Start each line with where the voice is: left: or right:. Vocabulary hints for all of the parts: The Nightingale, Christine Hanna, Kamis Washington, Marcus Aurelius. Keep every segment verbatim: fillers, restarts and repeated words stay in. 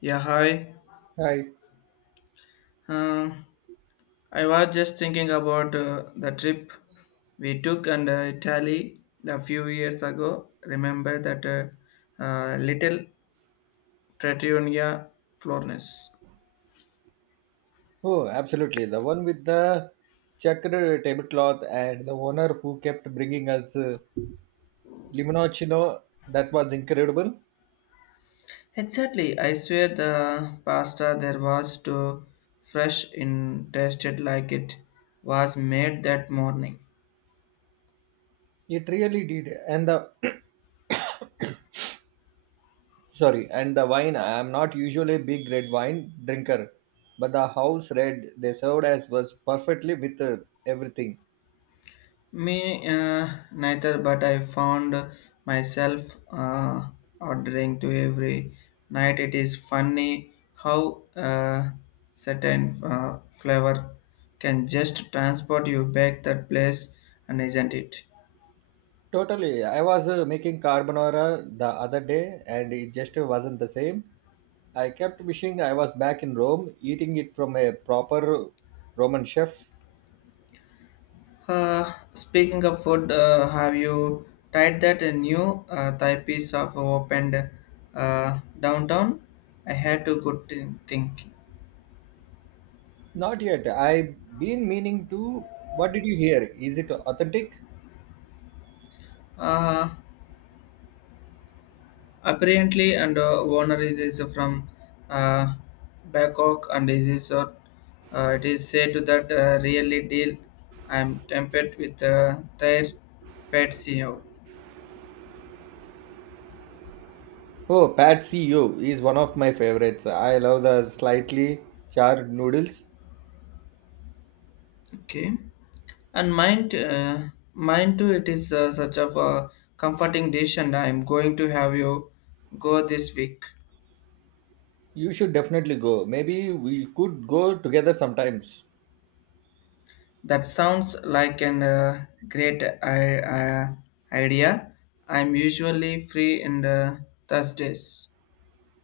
left: Yeah, hi.
right: Hi.
left: Um, I was just thinking about uh, the trip we took and uh, Italy a few years ago. Remember that uh, uh, little Trattoria Florence?
right: Oh, absolutely. The one with the checkered tablecloth and the owner who kept bringing us uh, limoncello. That was incredible.
left: Exactly. I swear the pasta there was too fresh in tasted like it was made that morning.
right: It really did. And the sorry, and the wine. I am not usually a big red wine drinker, but the house red they served as was perfectly with uh, everything.
left: Me uh, neither, but I found myself uh, ordering to every night. It is funny how uh, certain uh, flavor can just transport you back that place, and isn't it?
right: Totally. I was uh, making carbonara the other day, and it just wasn't the same. I kept wishing I was back in Rome, eating it from a proper Roman chef.
left: Uh, speaking of food, uh, have you tried that uh, new uh, Thai piece of opened uh, downtown? I had to good thi- think.
right: Not yet. I've been meaning to. What did you hear? Is it authentic?
left: Uh, Apparently, and uh, Warner is, is from uh, Bangkok and is, is uh, uh, it is said that uh, really deal. I'm tempted with uh, their pet C E O.
right: Oh, Patsy you is one of my favorites. I love the slightly charred noodles.
left: Okay, and mine, t- uh, mine too. It is uh, such of a comforting dish, and I'm going to have you go this week.
right: You should definitely go. Maybe we could go together sometimes.
left: That sounds like an uh, great I- I- idea. I'm usually free in the Thursdays.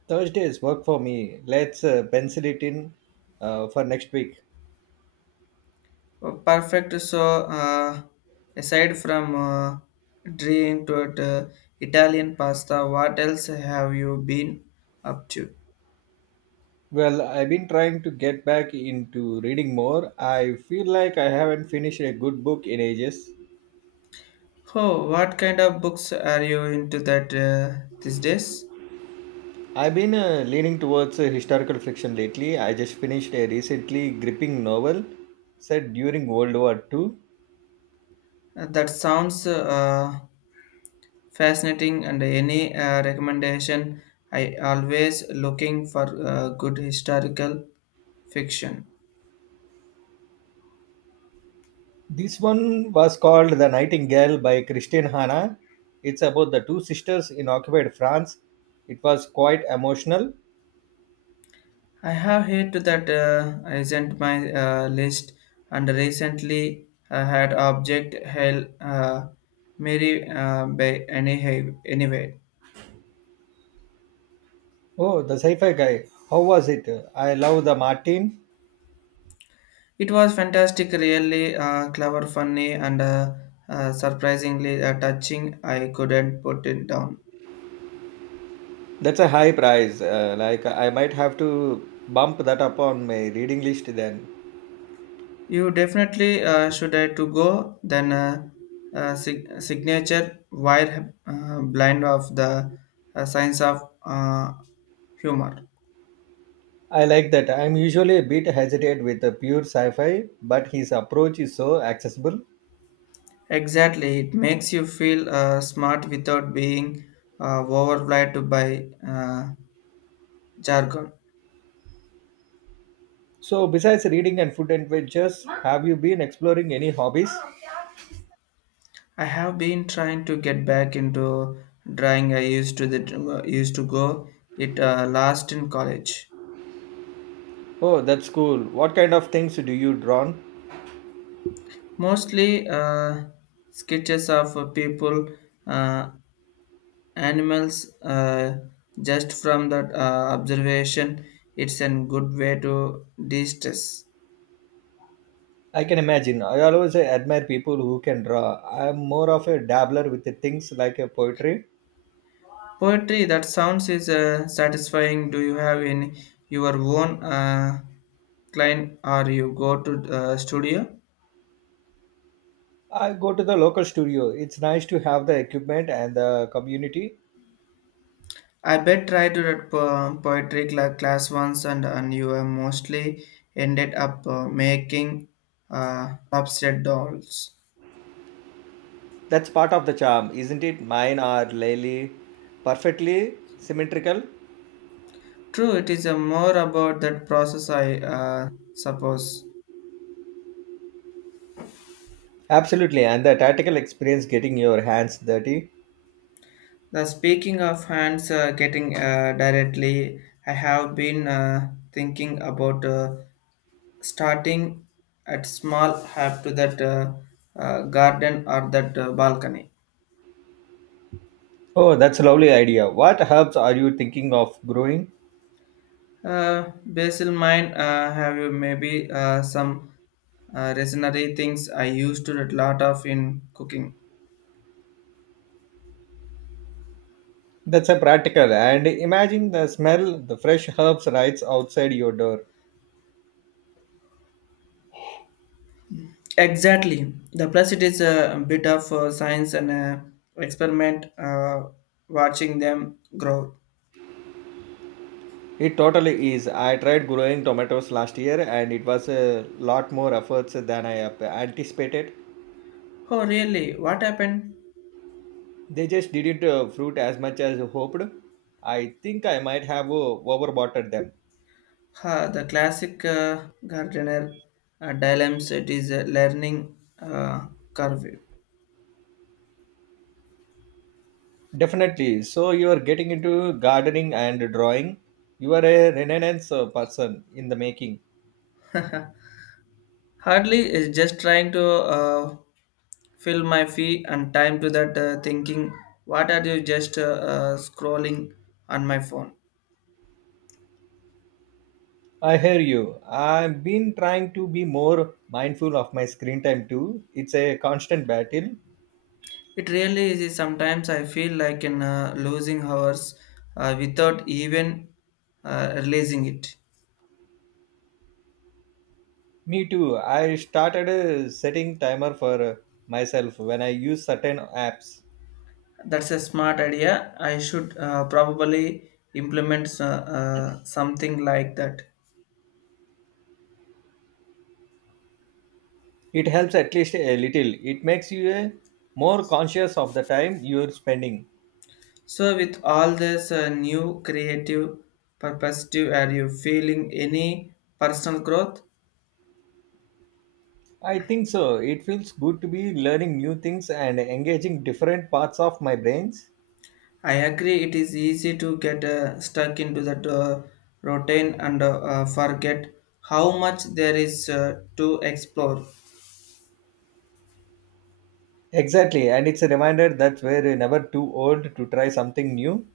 right: Thursdays work for me. Let's uh, pencil it in uh, for next week.
left: Oh, perfect. So, uh, aside from uh, dream to it, uh, Italian pasta, what else have you been up to?
right: Well, I've been trying to get back into reading more. I feel like I haven't finished a good book in ages.
left: Oh, what kind of books are you into that uh, these days?
right: I've been uh, leaning towards uh, historical fiction lately. I just finished a recently gripping novel set during World War Two.
left: Uh, that sounds uh, fascinating. And any uh, recommendation? I always looking for uh, good historical fiction.
right: This one was called The Nightingale by Christine Hanna. It's about the two sisters in occupied France. It was quite emotional.
left: I have heard that uh, isn't my uh, list, and recently I had object hell uh, Mary uh, by any anyway.
right: Oh, the sci fi guy. How was it? I love the Martin.
left: It was fantastic, really uh, clever, funny, and uh, uh, surprisingly uh, touching. I couldn't put it down.
right: That's a high price. Uh, like I might have to bump that up on my reading list then.
left: You definitely uh, should I to go then. Uh, uh, sig- signature wire uh, blind of the uh, science of uh, humor.
right: I like that. I'm usually a bit hesitant with the pure sci-fi, but his approach is so accessible.
left: Exactly, it makes you feel uh, smart without being uh, overwhelmed by uh, jargon.
right: So besides reading and food adventures, have you been exploring any hobbies?
left: I have been trying to get back into drawing. I used to the uh, used to go it uh, last in college.
right: Oh, that's cool. What kind of things do you draw?
left: Mostly uh, sketches of uh, people, uh, animals, uh, just from that uh, observation. It's a good way to de-stress.
right: I can imagine. I always admire people who can draw. I'm more of a dabbler with the things like a poetry.
left: Poetry that sounds is uh, satisfying. Do you have in your own uh, client or you go to uh, studio?
right: I go to the local studio. It's nice to have the equipment and the community.
left: I bet tried to that po- poetry cla- class once and, and you uh, mostly ended up uh, making uh, upset dolls.
right: That's part of the charm, isn't it? Mine are really perfectly symmetrical.
left: True, it is uh, more about that process, I uh, suppose.
right: Absolutely, and the tactical experience getting your hands dirty.
left: The speaking of hands uh, getting uh, directly, I have been uh, thinking about uh, starting at small have to that uh, uh, garden or that uh, balcony.
right: Oh, that's a lovely idea. What herbs are you thinking of growing?
left: Uh, basil mine uh, have you maybe uh, some uh, resinary things I used to a lot of in cooking.
right: That's a practical and imagine the smell the fresh herbs right outside your door.
left: Exactly. The plus it is a bit of uh, science and uh, experiment uh, watching them grow.
right: It totally is. I tried growing tomatoes last year and it was a lot more efforts than I ap- anticipated.
left: Oh really? What happened?
right: They just didn't uh, fruit as much as hoped. I think I might have uh, overwatered them.
left: Huh, the classic uh, gardener uh, dilemma it is a learning uh, curve.
right: Definitely. So you are getting into gardening and drawing. You are a renaissance uh, person in the making.
left: Hardly is just trying to uh, fill my fee and time to that uh, thinking. What are you just uh, uh, scrolling on my phone?
right: I hear you. I've been trying to be more mindful of my screen time too. It's a constant battle.
left: It really is. Sometimes I feel like in uh, losing hours uh, without even uh, realizing it.
right: Me too. I started uh, setting timer for uh, myself when I use certain apps.
left: That's a smart idea. I should uh, probably implement uh, uh, something like that.
right: It helps at least a little. It makes you uh, more conscious of the time you're spending.
left: So, with all this uh, new creative perspective, are you feeling any personal growth?
right: I think so. It feels good to be learning new things and engaging different parts of my brains.
left: I agree, it is easy to get uh, stuck into that uh, routine and uh, uh, forget how much there is uh, to explore.
right: Exactly, and it's a reminder that we're never too old to try something new.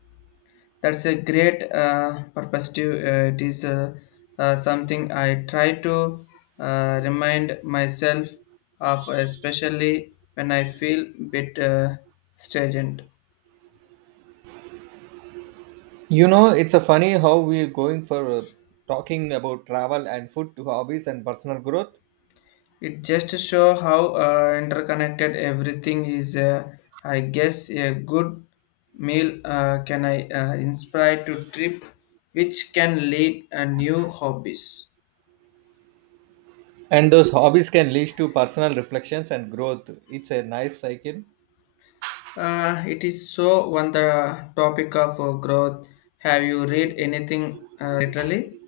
left: That's a great uh, perspective. Uh, it is uh, uh, something I try to uh, remind myself of, especially when I feel bit uh, stagnant.
right: You know, it's a funny how we're going for uh, talking about travel and food to hobbies and personal growth.
left: It just shows how uh, interconnected everything is. Uh, I guess a good meal uh, can I uh, inspire to trip, which can lead a new hobbies.
right: And those hobbies can lead to personal reflections and growth. It's a nice cycle.
left: Uh, it is so on the topic of uh, growth. Have you read anything uh, literally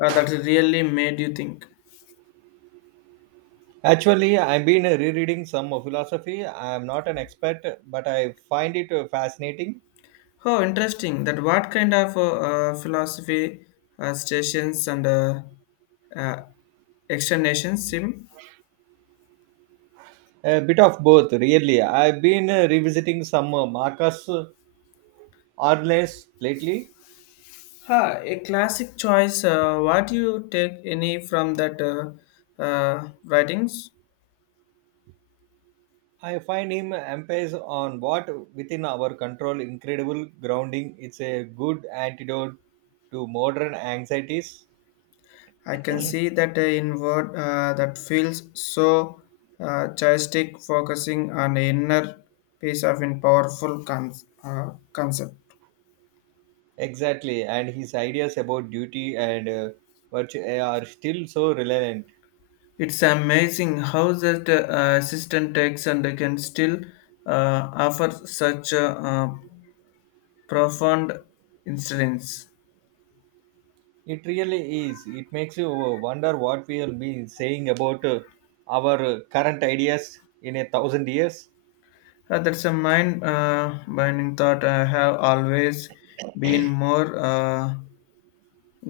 left: uh, that really made you think?
right: Actually, I've been uh, rereading some philosophy. I'm not an expert, but I find it uh, fascinating.
left: Oh, interesting. That what kind of uh, uh, philosophy uh, stations and uh, uh, exterminations sim?
right: A bit of both, really. I've been uh, revisiting some uh, Marcus Aurelius lately.
left: Ha, a classic choice. Uh, what do you take any from that uh, uh, writings?
right: I find him emphasis on what within our control, incredible grounding. It's a good antidote to modern anxieties.
left: I can see that uh, in word uh, that feels so uh, joystick, focusing on the inner piece of in powerful con- uh, concept.
right: Exactly, and his ideas about duty and uh, virtue eh, are still so relevant.
left: It's amazing how that uh, assistant takes and can still uh, offer such a uh, profound incidents.
right: It really is. It makes you uh, wonder what we'll be saying about uh, our uh, current ideas in a thousand years.
left: Uh, that's a mind uh, binding thought. I have always been more uh,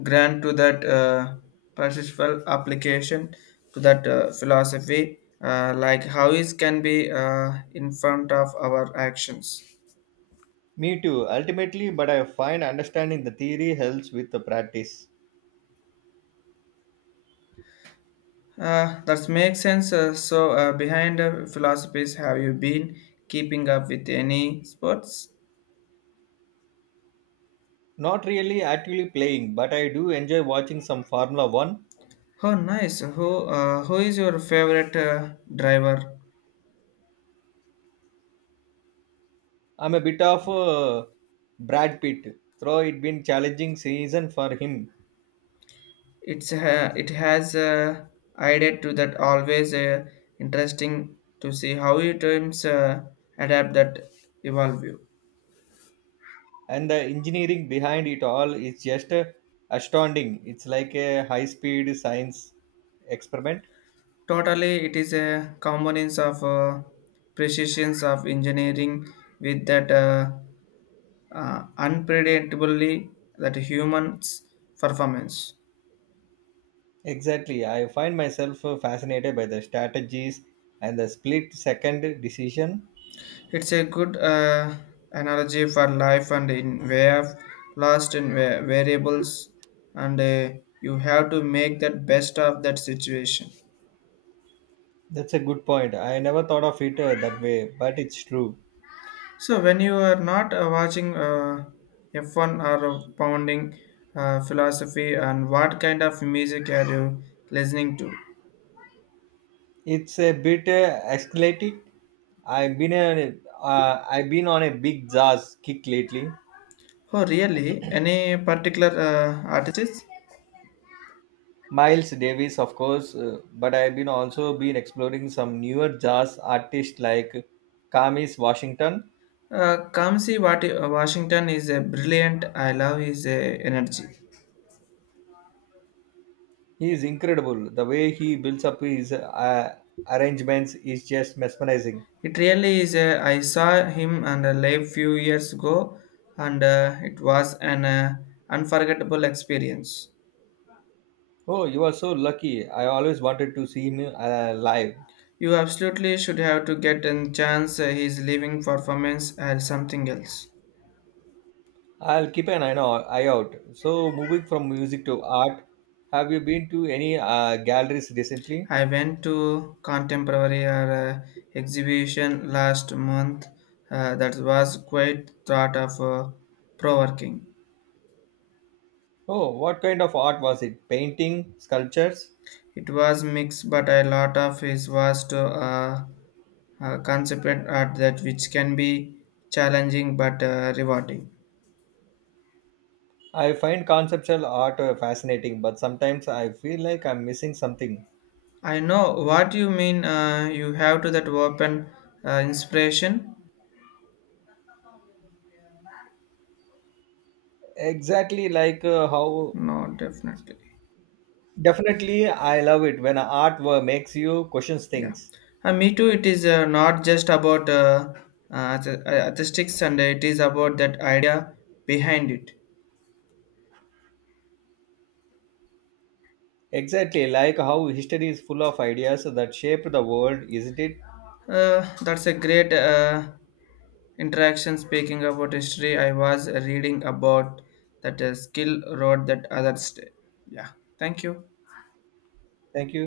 left: grand to that uh, perceptual application to that uh, philosophy, uh, like how it can be uh, in front of our actions.
right: Me too, ultimately, but I find understanding the theory helps with the practice.
left: Uh, that makes sense. Uh, so, uh, behind the philosophies, have you been keeping up with any sports?
right: Not really actively playing, but I do enjoy watching some Formula one.
left: Oh, nice. Who uh, who is your favorite uh, driver?
right: I'm a bit of a Brad Pitt, though it been challenging season for him,
left: It's uh, it has uh, added to that always uh, interesting to see how it terms uh, adapt that evolve you
right: and the engineering behind it all is just uh, astounding. It's like a high-speed science experiment.
left: totally it is a components of uh, precisions of engineering with that uh, uh, unpredictably that humans performance
right: Exactly, I find myself uh, fascinated by the strategies and the split-second decision.
left: It's a good uh, analogy for life and in way of lost in va- variables, and uh, you have to make that best of that situation.
right: That's a good point. I never thought of it uh, that way, but it's true.
left: So when you are not uh, watching uh, F one or pounding uh, philosophy, and what kind of music are you listening to?
right: It's a bit uh, escalating. I've been a, uh, I've been on a big jazz kick lately.
left: Oh, really? Any particular uh, artists?
right: Miles Davis, of course, uh, but I've been also been exploring some newer jazz artists like Kamis Washington.
left: Uh, Kamsi Wat- Washington is a brilliant. I love his uh, energy.
right: He is incredible. The way he builds up his uh, arrangements is just mesmerizing.
left: It really is. A, I saw him and a live few years ago, and uh, it was an uh, unforgettable experience.
right: Oh, you are so lucky. I always wanted to see him uh, live.
left: You absolutely should have to get a chance. Uh, his living performance or something else.
right: I'll keep an eye now- eye out. So, moving from music to art, have you been to any uh, galleries recently?
left: I went to contemporary uh, exhibition last month. Uh, that was quite thought of uh, provoking.
right: Oh, what kind of art was it? Painting, sculptures?
left: It was mixed, but a lot of his was to. Uh, uh, concept at that which can be challenging but uh, rewarding.
right: I find conceptual art uh, fascinating, but sometimes I feel like I'm missing something.
left: I know what you mean. Uh, you have to that open uh, inspiration.
right: Exactly like uh, how
left: No, definitely.
right: Definitely I love it when art wa- makes you question
left: Yeah.
right: things.
left: Uh, me too. It is uh, not just about uh, uh, the- uh, artistics, and it is about that idea behind it.
right: Exactly like how history is full of ideas that shape the world, isn't it?
left: Uh, that's a great uh, interaction. Speaking about history, I was reading about that uh, skill road that others. Day. Yeah. Thank you.
right: Thank you.